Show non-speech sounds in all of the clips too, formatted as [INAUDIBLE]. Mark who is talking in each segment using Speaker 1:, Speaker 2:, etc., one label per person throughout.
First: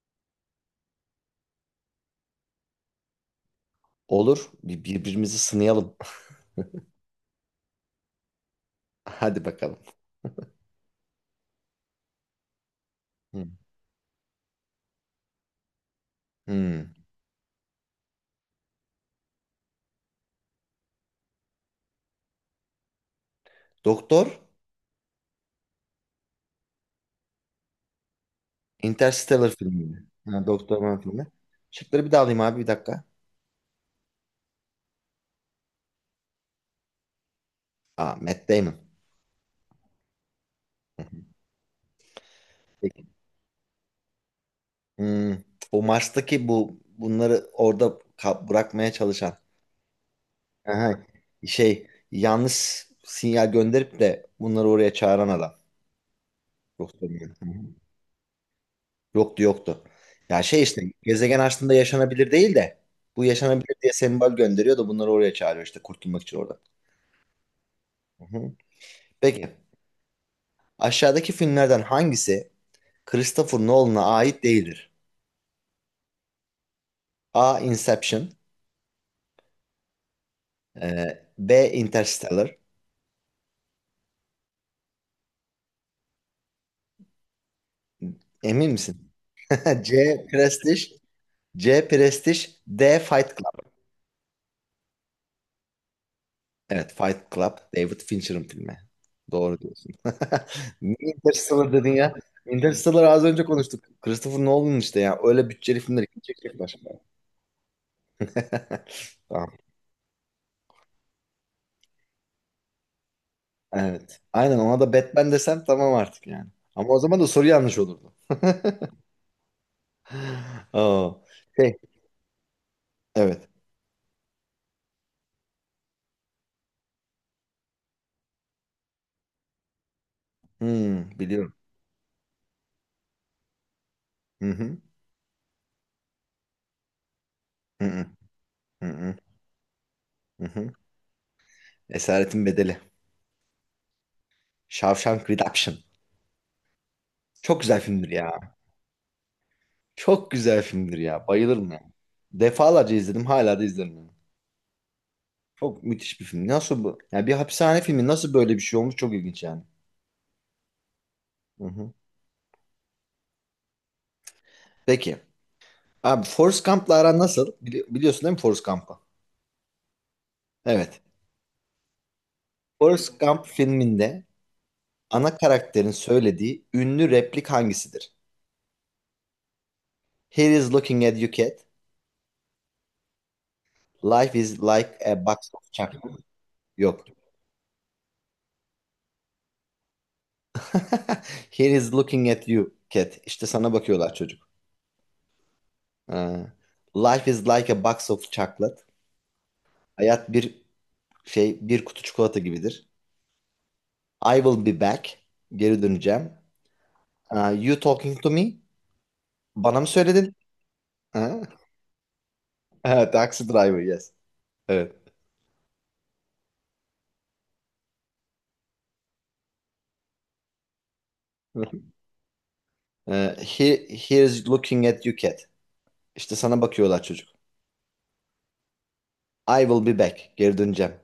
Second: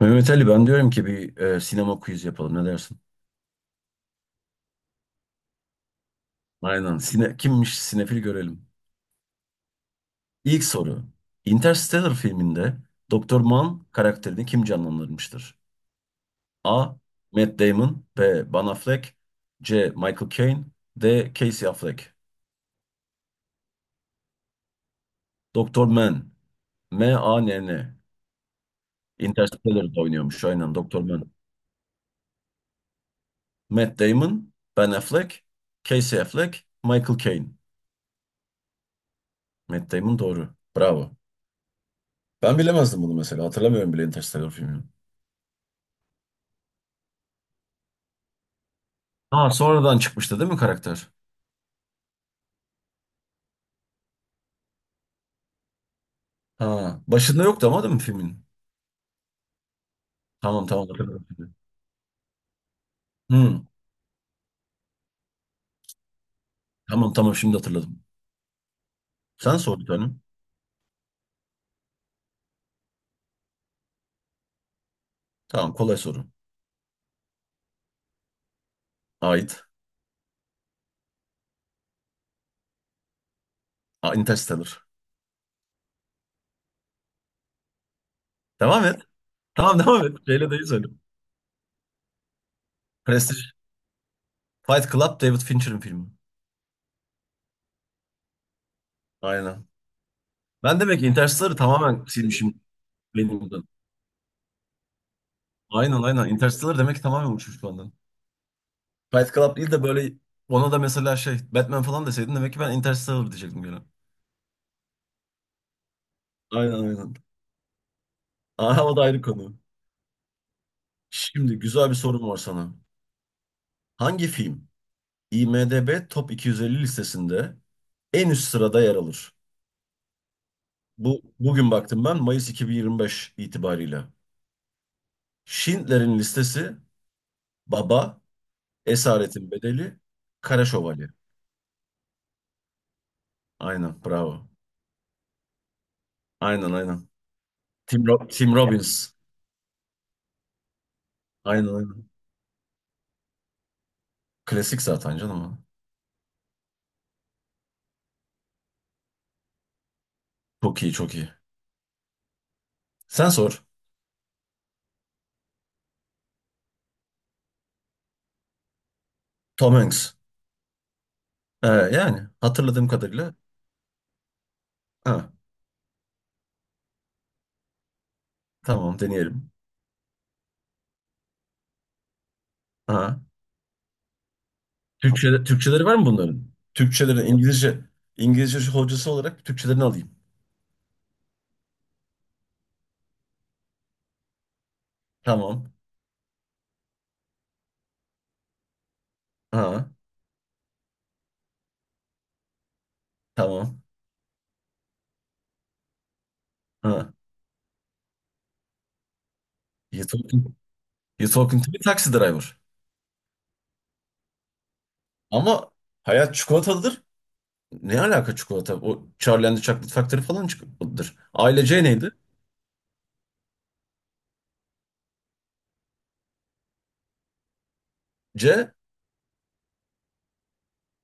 Speaker 1: Mehmet Ali, ben diyorum ki bir sinema quiz yapalım, ne dersin?
Speaker 2: Olur. Birbirimizi sınayalım. [LAUGHS]
Speaker 1: Aynen. Kimmiş sinefil görelim.
Speaker 2: Hadi bakalım.
Speaker 1: İlk soru. Interstellar filminde Doktor
Speaker 2: Hmm.
Speaker 1: Mann karakterini kim canlandırmıştır?
Speaker 2: Hmm.
Speaker 1: A. Matt Damon. B. Ben Affleck. C. Michael Caine. D. Casey Affleck.
Speaker 2: Doktor
Speaker 1: Doktor Mann. M-A-N-N.
Speaker 2: Interstellar
Speaker 1: Interstellar'da
Speaker 2: filmi. Ha,
Speaker 1: oynuyormuş aynen
Speaker 2: Doktor Man
Speaker 1: Doktor
Speaker 2: filmi.
Speaker 1: Mann.
Speaker 2: Şıkları bir daha alayım abi, bir dakika.
Speaker 1: Matt Damon, Ben Affleck, Casey Affleck, Michael Caine.
Speaker 2: Aa, Matt Damon.
Speaker 1: Matt Damon doğru.
Speaker 2: Hı hı.
Speaker 1: Bravo. Ben bilemezdim
Speaker 2: Peki.
Speaker 1: bunu mesela. Hatırlamıyorum bile Interstellar filmini.
Speaker 2: Hmm. O Mars'taki, bu bunları orada bırakmaya çalışan.
Speaker 1: Ha, sonradan çıkmıştı değil mi
Speaker 2: Aha.
Speaker 1: karakter?
Speaker 2: Şey Yanlış sinyal gönderip de bunları oraya çağıran adam.
Speaker 1: Ha,
Speaker 2: Doktor Man.
Speaker 1: başında
Speaker 2: Hı
Speaker 1: yoktu
Speaker 2: hı.
Speaker 1: ama değil mi filmin?
Speaker 2: Yoktu, yoktu. Ya
Speaker 1: Tamam
Speaker 2: işte
Speaker 1: tamam, hatırladım
Speaker 2: gezegen
Speaker 1: şimdi.
Speaker 2: aslında yaşanabilir değil de bu
Speaker 1: Hmm.
Speaker 2: yaşanabilir diye sembol gönderiyor da bunları oraya çağırıyor işte, kurtulmak için orada.
Speaker 1: Tamam tamam, şimdi hatırladım.
Speaker 2: Hı hı. Peki,
Speaker 1: Sen sor bir tane.
Speaker 2: aşağıdaki filmlerden hangisi Christopher Nolan'a ait değildir?
Speaker 1: Tamam, kolay soru.
Speaker 2: A. Inception.
Speaker 1: Ait.
Speaker 2: B. Interstellar.
Speaker 1: Aa, Interstellar.
Speaker 2: Emin
Speaker 1: Devam et.
Speaker 2: misin?
Speaker 1: Tamam,
Speaker 2: [LAUGHS]
Speaker 1: devam et.
Speaker 2: C.
Speaker 1: Şeyle de iyi
Speaker 2: Prestige.
Speaker 1: söyle.
Speaker 2: C. Prestige. D. Fight.
Speaker 1: Prestige. Fight Club David Fincher'ın filmi.
Speaker 2: Evet, Fight Club, David Fincher'ın filmi. Doğru
Speaker 1: Aynen.
Speaker 2: diyorsun. [LAUGHS]
Speaker 1: Ben demek ki
Speaker 2: Niye
Speaker 1: Interstellar'ı
Speaker 2: Interstellar dedin
Speaker 1: tamamen
Speaker 2: ya?
Speaker 1: silmişim
Speaker 2: Interstellar az önce
Speaker 1: beynimden.
Speaker 2: konuştuk. Christopher Nolan işte ya. Öyle bütçeli
Speaker 1: Aynen
Speaker 2: filmleri kim
Speaker 1: aynen.
Speaker 2: çekecekler?
Speaker 1: Interstellar demek ki tamamen uçmuş benden. Fight
Speaker 2: Tamam.
Speaker 1: Club değil de böyle, ona da mesela şey Batman falan deseydin demek ki ben Interstellar diyecektim gene.
Speaker 2: Evet. Aynen, ona da Batman desen tamam artık yani.
Speaker 1: Aynen
Speaker 2: Ama o
Speaker 1: aynen.
Speaker 2: zaman da soru yanlış olurdu.
Speaker 1: Aa, o da ayrı konu.
Speaker 2: [LAUGHS] Aa,
Speaker 1: Şimdi
Speaker 2: şey,
Speaker 1: güzel bir sorum var sana.
Speaker 2: evet.
Speaker 1: Hangi film IMDb Top 250 listesinde en üst sırada yer alır?
Speaker 2: Hmm,
Speaker 1: Bu
Speaker 2: biliyorum.
Speaker 1: bugün baktım ben, Mayıs 2025 itibariyle.
Speaker 2: Hı hı.
Speaker 1: Schindler'in listesi,
Speaker 2: Hı hı.
Speaker 1: Baba,
Speaker 2: Hı hı.
Speaker 1: Esaretin Bedeli,
Speaker 2: Hı
Speaker 1: Kara
Speaker 2: hı.
Speaker 1: Şövalye.
Speaker 2: Esaretin Bedeli.
Speaker 1: Aynen, bravo.
Speaker 2: Shawshank Redemption.
Speaker 1: Aynen aynen.
Speaker 2: Çok güzel filmdir ya.
Speaker 1: Tim Robbins.
Speaker 2: Çok güzel filmdir ya.
Speaker 1: Aynen
Speaker 2: Bayılırım ya.
Speaker 1: aynen.
Speaker 2: Defalarca izledim, hala da izlerim yani.
Speaker 1: Klasik zaten canım o.
Speaker 2: Çok müthiş bir film. Nasıl bu? Yani bir hapishane filmi nasıl böyle bir şey olmuş? Çok ilginç yani.
Speaker 1: Çok iyi çok iyi.
Speaker 2: Hı hı.
Speaker 1: Sen sor.
Speaker 2: Peki. Abi, Forrest Gump'la aran nasıl? Biliyorsun değil mi Forrest Gump'ı?
Speaker 1: Tom Hanks.
Speaker 2: Evet.
Speaker 1: Yani hatırladığım
Speaker 2: Forrest
Speaker 1: kadarıyla.
Speaker 2: Gump filminde
Speaker 1: Ha,
Speaker 2: ana karakterin söylediği ünlü replik hangisidir?
Speaker 1: tamam deneyelim.
Speaker 2: Here is looking at you cat.
Speaker 1: Ha.
Speaker 2: Life is like a box of
Speaker 1: Türkçeleri var mı
Speaker 2: chocolate.
Speaker 1: bunların?
Speaker 2: Yok.
Speaker 1: Türkçelerin İngilizce hocası olarak Türkçelerini alayım.
Speaker 2: [LAUGHS] Here is looking at you cat. İşte sana bakıyorlar çocuk.
Speaker 1: Tamam.
Speaker 2: Ha. Life is like a box of chocolate.
Speaker 1: Ha.
Speaker 2: Hayat bir bir kutu çikolata gibidir.
Speaker 1: Tamam.
Speaker 2: I will be back. Geri döneceğim.
Speaker 1: Ha.
Speaker 2: Aa, you talking to me? Bana mı
Speaker 1: You're
Speaker 2: söyledin?
Speaker 1: talking, you're
Speaker 2: Ha?
Speaker 1: talking
Speaker 2: [LAUGHS]
Speaker 1: to a taxi driver.
Speaker 2: Ha, Taxi driver yes. Evet.
Speaker 1: Ama hayat çikolatalıdır. Ne alaka çikolata? O Charlie and the Chocolate Factory falan çikolatalıdır. Aile
Speaker 2: [LAUGHS]
Speaker 1: C neydi?
Speaker 2: He is looking at you cat. İşte sana bakıyorlar çocuk.
Speaker 1: C
Speaker 2: I will be back. Geri döneceğim.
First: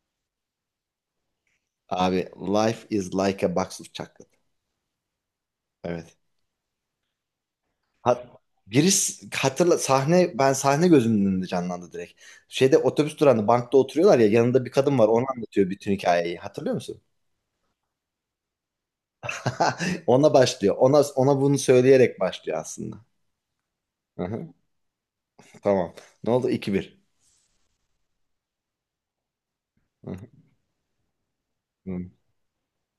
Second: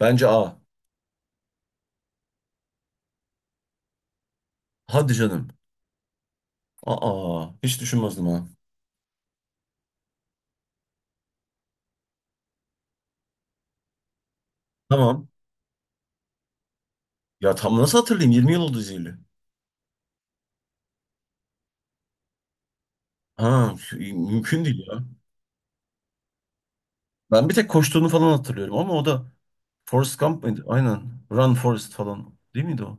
Speaker 1: bence A.
Speaker 2: Abi, life is like a box of chocolate.
Speaker 1: Hadi canım.
Speaker 2: Evet.
Speaker 1: Aa, hiç düşünmezdim
Speaker 2: Hat
Speaker 1: ha.
Speaker 2: giriş hatırla sahne ben sahne gözümün önünde canlandı direkt. Şeyde, otobüs durağında bankta oturuyorlar ya, yanında bir kadın var, onu
Speaker 1: Tamam.
Speaker 2: anlatıyor bütün hikayeyi. Hatırlıyor musun?
Speaker 1: Ya tam nasıl hatırlayayım? 20 yıl oldu izleyeli.
Speaker 2: [LAUGHS] Ona başlıyor. Ona bunu söyleyerek başlıyor aslında.
Speaker 1: Ha,
Speaker 2: Hı hı.
Speaker 1: mümkün değil ya.
Speaker 2: Tamam. Ne oldu? 2 bir.
Speaker 1: Ben bir tek koştuğunu falan hatırlıyorum ama o da
Speaker 2: Hı
Speaker 1: Forrest
Speaker 2: hı.
Speaker 1: Gump mıydı? Aynen. Run Forrest
Speaker 2: Hı.
Speaker 1: falan. Değil miydi o?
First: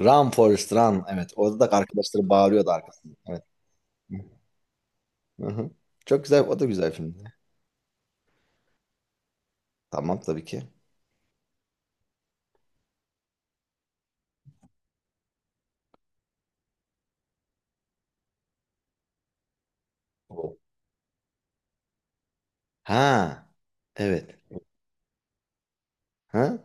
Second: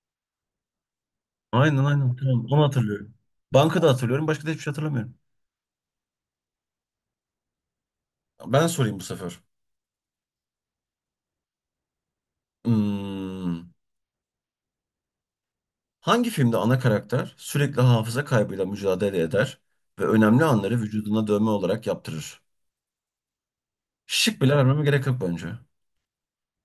Speaker 2: Run Forrest Run. Evet. Orada da
Speaker 1: Aynen aynen.
Speaker 2: arkadaşları
Speaker 1: Tamam, onu
Speaker 2: bağırıyordu arkasında.
Speaker 1: hatırlıyorum.
Speaker 2: Evet.
Speaker 1: Bankada hatırlıyorum. Başka da hiçbir şey hatırlamıyorum.
Speaker 2: Hı hı. Çok güzel. O da güzel filmdi.
Speaker 1: Ben sorayım bu sefer.
Speaker 2: Tamam, tabii ki.
Speaker 1: Hmm. Hangi filmde ana karakter sürekli hafıza kaybıyla mücadele eder ve önemli
Speaker 2: O.
Speaker 1: anları vücuduna dövme olarak yaptırır?
Speaker 2: Ha. Evet.
Speaker 1: Şık bile vermeme gerek yok bence.
Speaker 2: Ha?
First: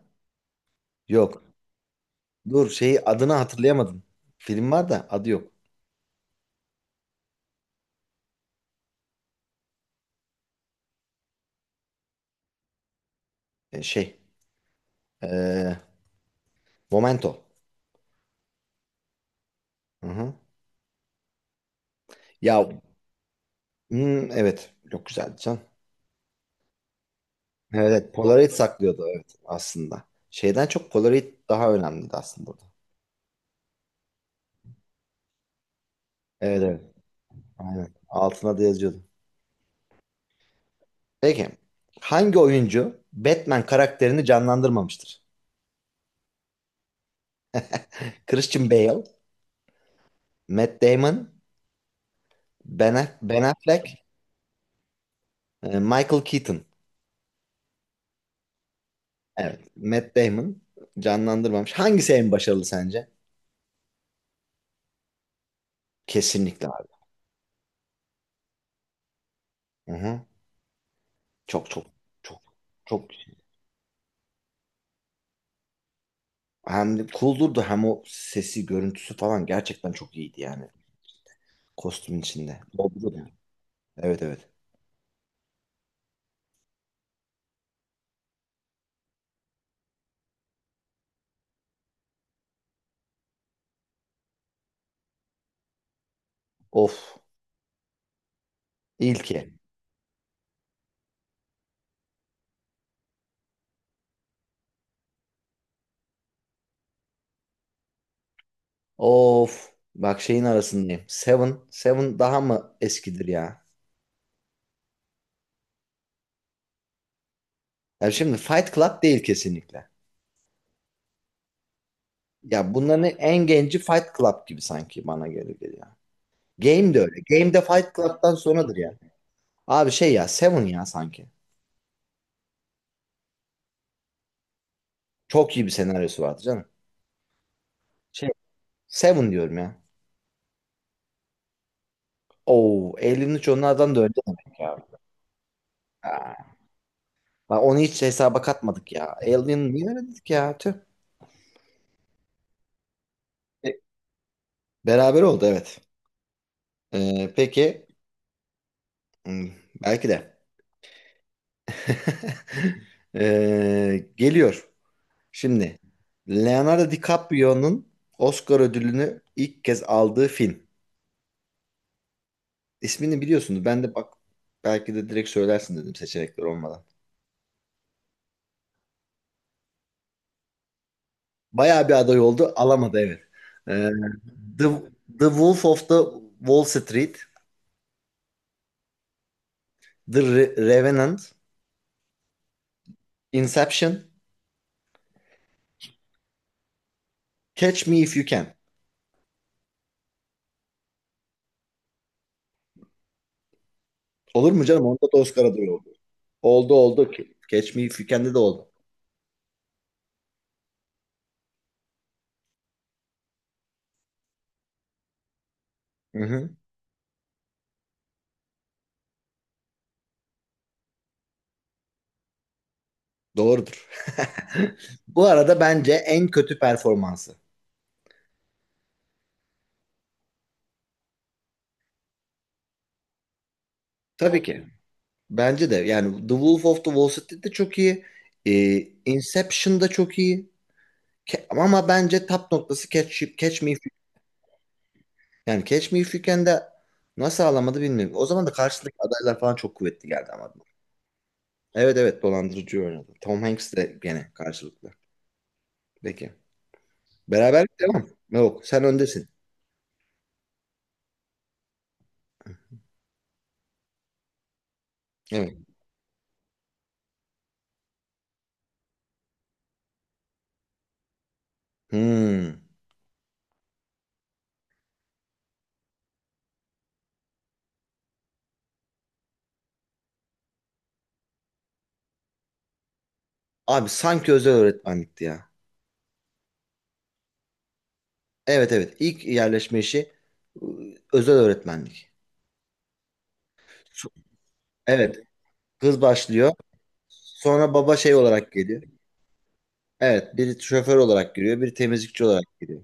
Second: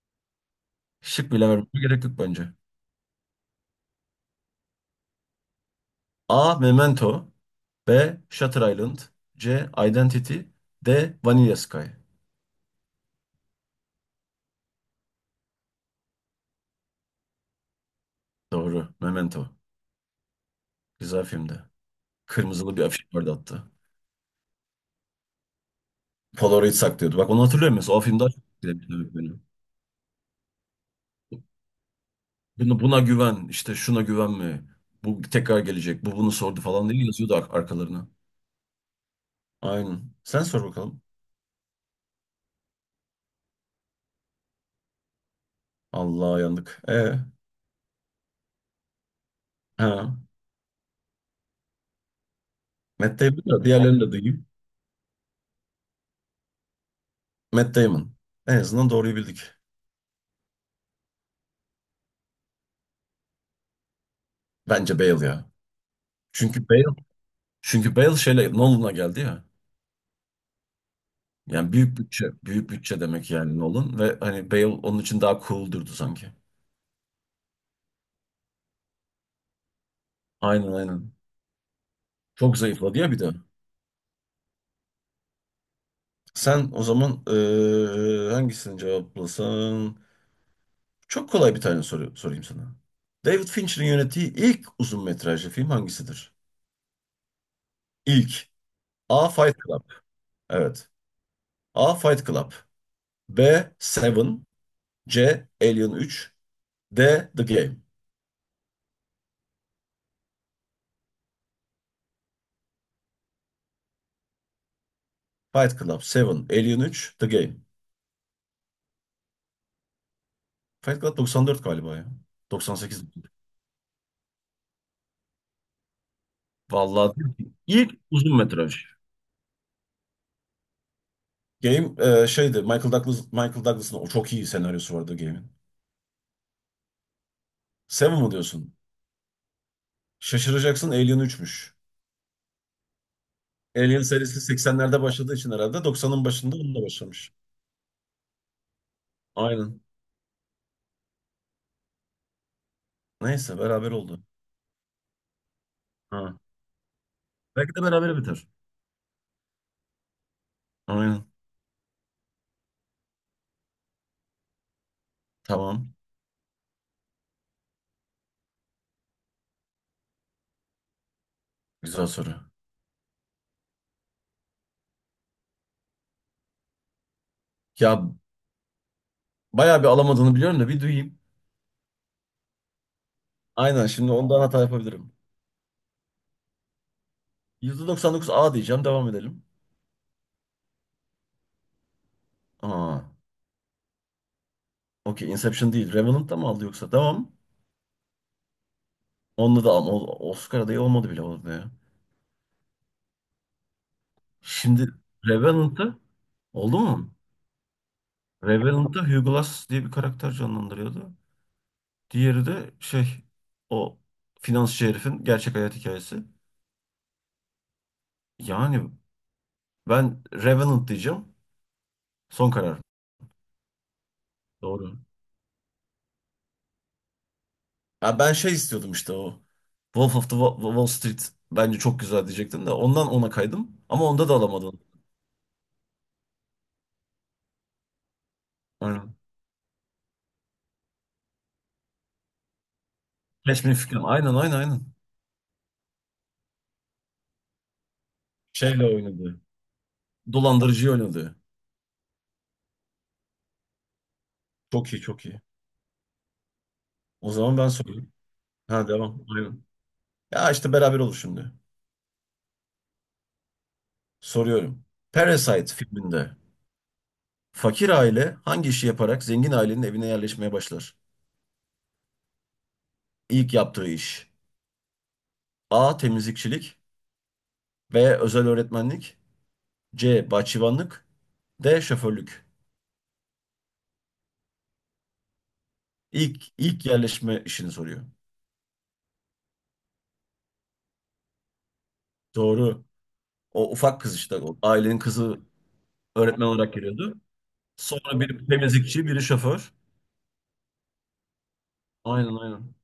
Speaker 1: Şık
Speaker 2: Yok.
Speaker 1: bile vermeme gerek yok bence.
Speaker 2: Dur, şeyi adını hatırlayamadım. Film var da adı yok.
Speaker 1: A. Memento. B. Shutter Island. C. Identity. D. Vanilla Sky.
Speaker 2: E, şey. E, Momento.
Speaker 1: Doğru. Memento.
Speaker 2: Hı hı.
Speaker 1: Güzel filmdi.
Speaker 2: Ya
Speaker 1: Kırmızılı bir afiş vardı hatta.
Speaker 2: hmm, evet. Çok güzeldi can.
Speaker 1: Polaroid saklıyordu. Bak, onu hatırlıyorum
Speaker 2: Evet,
Speaker 1: mesela. O
Speaker 2: evet.
Speaker 1: film daha çok
Speaker 2: Polaroid
Speaker 1: etkilemişti
Speaker 2: saklıyordu
Speaker 1: beni.
Speaker 2: evet aslında. Şeyden çok Polaroid daha önemliydi aslında burada.
Speaker 1: Buna güven, işte şuna güvenme. Bu tekrar gelecek. Bu bunu sordu
Speaker 2: Evet evet.
Speaker 1: falan diye yazıyordu
Speaker 2: Aynen.
Speaker 1: arkalarına.
Speaker 2: Altına da yazıyordu.
Speaker 1: Aynen. Sen sor bakalım.
Speaker 2: Peki. Hangi oyuncu Batman karakterini canlandırmamıştır?
Speaker 1: Allah yandık. E,
Speaker 2: Christian Bale,
Speaker 1: ha.
Speaker 2: Matt Damon,
Speaker 1: Matt
Speaker 2: Ben
Speaker 1: Damon da, diğerlerini
Speaker 2: Affleck,
Speaker 1: de duyayım.
Speaker 2: Michael Keaton.
Speaker 1: Matt Damon. En azından doğruyu bildik.
Speaker 2: Evet. Matt Damon canlandırmamış. Hangisi en başarılı sence?
Speaker 1: Bence Bale ya.
Speaker 2: Kesinlikle
Speaker 1: Çünkü
Speaker 2: abi.
Speaker 1: Bale çünkü Bale şeyle Nolan'a geldi ya.
Speaker 2: Hı-hı. Çok
Speaker 1: Yani
Speaker 2: çok
Speaker 1: büyük bütçe,
Speaker 2: çok
Speaker 1: büyük bütçe
Speaker 2: çok
Speaker 1: demek yani Nolan ve hani Bale onun için daha cool durdu sanki.
Speaker 2: hem de cool durdu, hem o sesi görüntüsü falan gerçekten çok iyiydi yani.
Speaker 1: Aynen aynen.
Speaker 2: Kostümün
Speaker 1: Çok
Speaker 2: içinde.
Speaker 1: zayıfladı ya
Speaker 2: Dolgu
Speaker 1: bir
Speaker 2: da.
Speaker 1: de.
Speaker 2: Evet evet.
Speaker 1: Sen o zaman hangisini cevaplasan? Çok kolay bir tane soru sorayım sana. David Fincher'ın yönettiği ilk uzun metrajlı film hangisidir?
Speaker 2: Of.
Speaker 1: İlk. A.
Speaker 2: İlki.
Speaker 1: Fight Club. Evet. A. Fight Club. B. Seven. C. Alien 3. D. The Game.
Speaker 2: Of. Bak, şeyin arasındayım. Seven. Seven daha mı eskidir ya?
Speaker 1: Fight Club, Seven, Alien 3, The Game.
Speaker 2: Ya şimdi Fight Club değil kesinlikle.
Speaker 1: Fight Club 94 galiba ya.
Speaker 2: Ya bunların
Speaker 1: 98.
Speaker 2: en genci Fight Club gibi sanki bana gelir geliyor. Game de
Speaker 1: Vallahi
Speaker 2: öyle.
Speaker 1: diyor ki
Speaker 2: Game de Fight
Speaker 1: ilk
Speaker 2: Club'tan
Speaker 1: uzun metraj.
Speaker 2: sonradır yani. Abi şey ya, Seven ya sanki.
Speaker 1: Game şeydi, Michael Douglas'ın o çok iyi senaryosu vardı Game'in.
Speaker 2: Çok iyi bir senaryosu vardı canım.
Speaker 1: Seven
Speaker 2: Şey
Speaker 1: mı diyorsun?
Speaker 2: Seven diyorum ya.
Speaker 1: Şaşıracaksın, Alien 3'müş.
Speaker 2: Oo, Alien'in onlardan da
Speaker 1: Alien
Speaker 2: önce
Speaker 1: serisi
Speaker 2: demek ya.
Speaker 1: 80'lerde başladığı için herhalde 90'ın
Speaker 2: Aa,
Speaker 1: başında onunla başlamış.
Speaker 2: bak onu hiç hesaba katmadık ya. Alien
Speaker 1: Aynen.
Speaker 2: niye öyle dedik ya? Tüh.
Speaker 1: Neyse beraber oldu.
Speaker 2: Beraber oldu evet.
Speaker 1: Ha. Belki de
Speaker 2: Peki
Speaker 1: beraber biter.
Speaker 2: hmm, belki de.
Speaker 1: Aynen.
Speaker 2: [LAUGHS] Geliyor. Şimdi
Speaker 1: Tamam.
Speaker 2: Leonardo DiCaprio'nun Oscar ödülünü ilk kez aldığı film.
Speaker 1: Güzel soru.
Speaker 2: İsmini biliyorsunuz. Ben de bak, belki de direkt söylersin dedim, seçenekler olmadan.
Speaker 1: Ya bayağı bir alamadığını biliyorum da bir duyayım.
Speaker 2: Bayağı bir aday oldu. Alamadı evet.
Speaker 1: Aynen,
Speaker 2: Ee,
Speaker 1: şimdi ondan hata
Speaker 2: The,
Speaker 1: yapabilirim.
Speaker 2: The Wolf of the Wall Street,
Speaker 1: %99 A diyeceğim. Devam edelim.
Speaker 2: Revenant,
Speaker 1: Aa.
Speaker 2: Inception,
Speaker 1: Okey, Inception değil. Revenant da mı aldı yoksa? Tamam.
Speaker 2: Catch Me If You Can.
Speaker 1: Onunla da ama Oscar adayı olmadı bile orada ya.
Speaker 2: Olur mu canım?
Speaker 1: Şimdi
Speaker 2: Onda da Oscar adayı oldu.
Speaker 1: Revenant'ı
Speaker 2: Oldu
Speaker 1: oldu
Speaker 2: oldu.
Speaker 1: mu?
Speaker 2: Catch Me If You Can'de de oldu.
Speaker 1: Revenant'ta Hugo Glass diye bir karakter canlandırıyordu. Diğeri de şey, o finansçı herifin gerçek hayat
Speaker 2: Hı
Speaker 1: hikayesi.
Speaker 2: hı.
Speaker 1: Yani ben Revenant diyeceğim. Son karar.
Speaker 2: Doğrudur.
Speaker 1: Doğru.
Speaker 2: [LAUGHS] Bu arada bence en kötü performansı.
Speaker 1: Ya ben şey istiyordum işte o. Wolf of the Wall Street bence çok güzel diyecektim de ondan ona kaydım. Ama onda da
Speaker 2: Tabii ki.
Speaker 1: alamadım.
Speaker 2: Bence de. Yani The Wolf of the Wall Street'te çok iyi. Ee,
Speaker 1: Aynen.
Speaker 2: Inception'da çok iyi. Ama bence tap noktası Catch
Speaker 1: Catch
Speaker 2: Me
Speaker 1: Me
Speaker 2: If
Speaker 1: If You
Speaker 2: You.
Speaker 1: Can. Aynen aynen aynen.
Speaker 2: Yani Catch Me If You Can'de nasıl ağlamadı bilmiyorum. O zaman da
Speaker 1: Şeyle
Speaker 2: karşılık adaylar
Speaker 1: oynadı.
Speaker 2: falan çok kuvvetli geldi ama.
Speaker 1: Dolandırıcıyı oynadı.
Speaker 2: Evet evet, dolandırıcı oynadı. Tom Hanks de gene karşılıklı.
Speaker 1: Çok iyi çok iyi.
Speaker 2: Peki.
Speaker 1: O zaman
Speaker 2: Beraber
Speaker 1: ben
Speaker 2: devam.
Speaker 1: sorayım.
Speaker 2: Yok, sen
Speaker 1: Ha, devam.
Speaker 2: öndesin.
Speaker 1: Aynen. Ya işte beraber olur şimdi. Soruyorum.
Speaker 2: Evet.
Speaker 1: Parasite filminde fakir aile hangi işi yaparak zengin ailenin evine yerleşmeye başlar?
Speaker 2: Hmm.
Speaker 1: İlk yaptığı iş. A. Temizlikçilik. B. Özel öğretmenlik. C. Bahçıvanlık. D. Şoförlük.
Speaker 2: Abi sanki özel öğretmenlikti ya.
Speaker 1: İlk yerleşme işini soruyor.
Speaker 2: Evet evet, ilk yerleşme işi özel öğretmenlik.
Speaker 1: Doğru. O ufak
Speaker 2: Şu-
Speaker 1: kız işte, o ailenin
Speaker 2: Evet,
Speaker 1: kızı
Speaker 2: kız
Speaker 1: öğretmen
Speaker 2: başlıyor.
Speaker 1: olarak geliyordu.
Speaker 2: Sonra baba şey
Speaker 1: Sonra biri
Speaker 2: olarak geliyor.
Speaker 1: temizlikçi, biri şoför.
Speaker 2: Evet, biri şoför olarak giriyor, biri temizlikçi
Speaker 1: Aynen
Speaker 2: olarak
Speaker 1: aynen.
Speaker 2: giriyor.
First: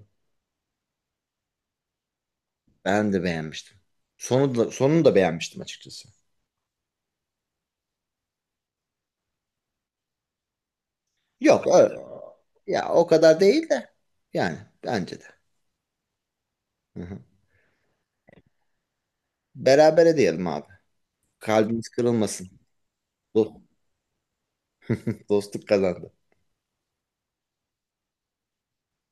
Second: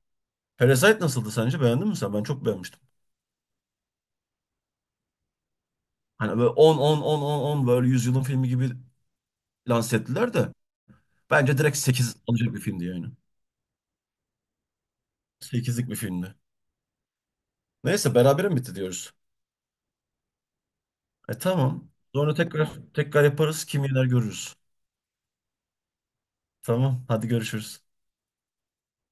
Speaker 1: Parasite nasıldı sence? Beğendin mi sen? Ben çok beğenmiştim.
Speaker 2: Ben de beğenmiştim. Sonu da, sonunu da beğenmiştim açıkçası.
Speaker 1: Hani böyle 10 10 10 10 10 böyle 100 yılın filmi gibi lanse ettiler de. Bence
Speaker 2: Yok
Speaker 1: direkt
Speaker 2: ö-
Speaker 1: 8 alacak bir filmdi
Speaker 2: ya o
Speaker 1: yani.
Speaker 2: kadar değil de yani, bence de.
Speaker 1: Sekizlik bir filmdi.
Speaker 2: Hı hı.
Speaker 1: Neyse, berabere mi bitti diyoruz?
Speaker 2: Berabere diyelim abi.
Speaker 1: E
Speaker 2: Kalbimiz
Speaker 1: tamam. Sonra
Speaker 2: kırılmasın.
Speaker 1: tekrar tekrar
Speaker 2: Do-
Speaker 1: yaparız. Kim yener görürüz.
Speaker 2: Dostluk kazandı.
Speaker 1: Tamam. Hadi görüşürüz.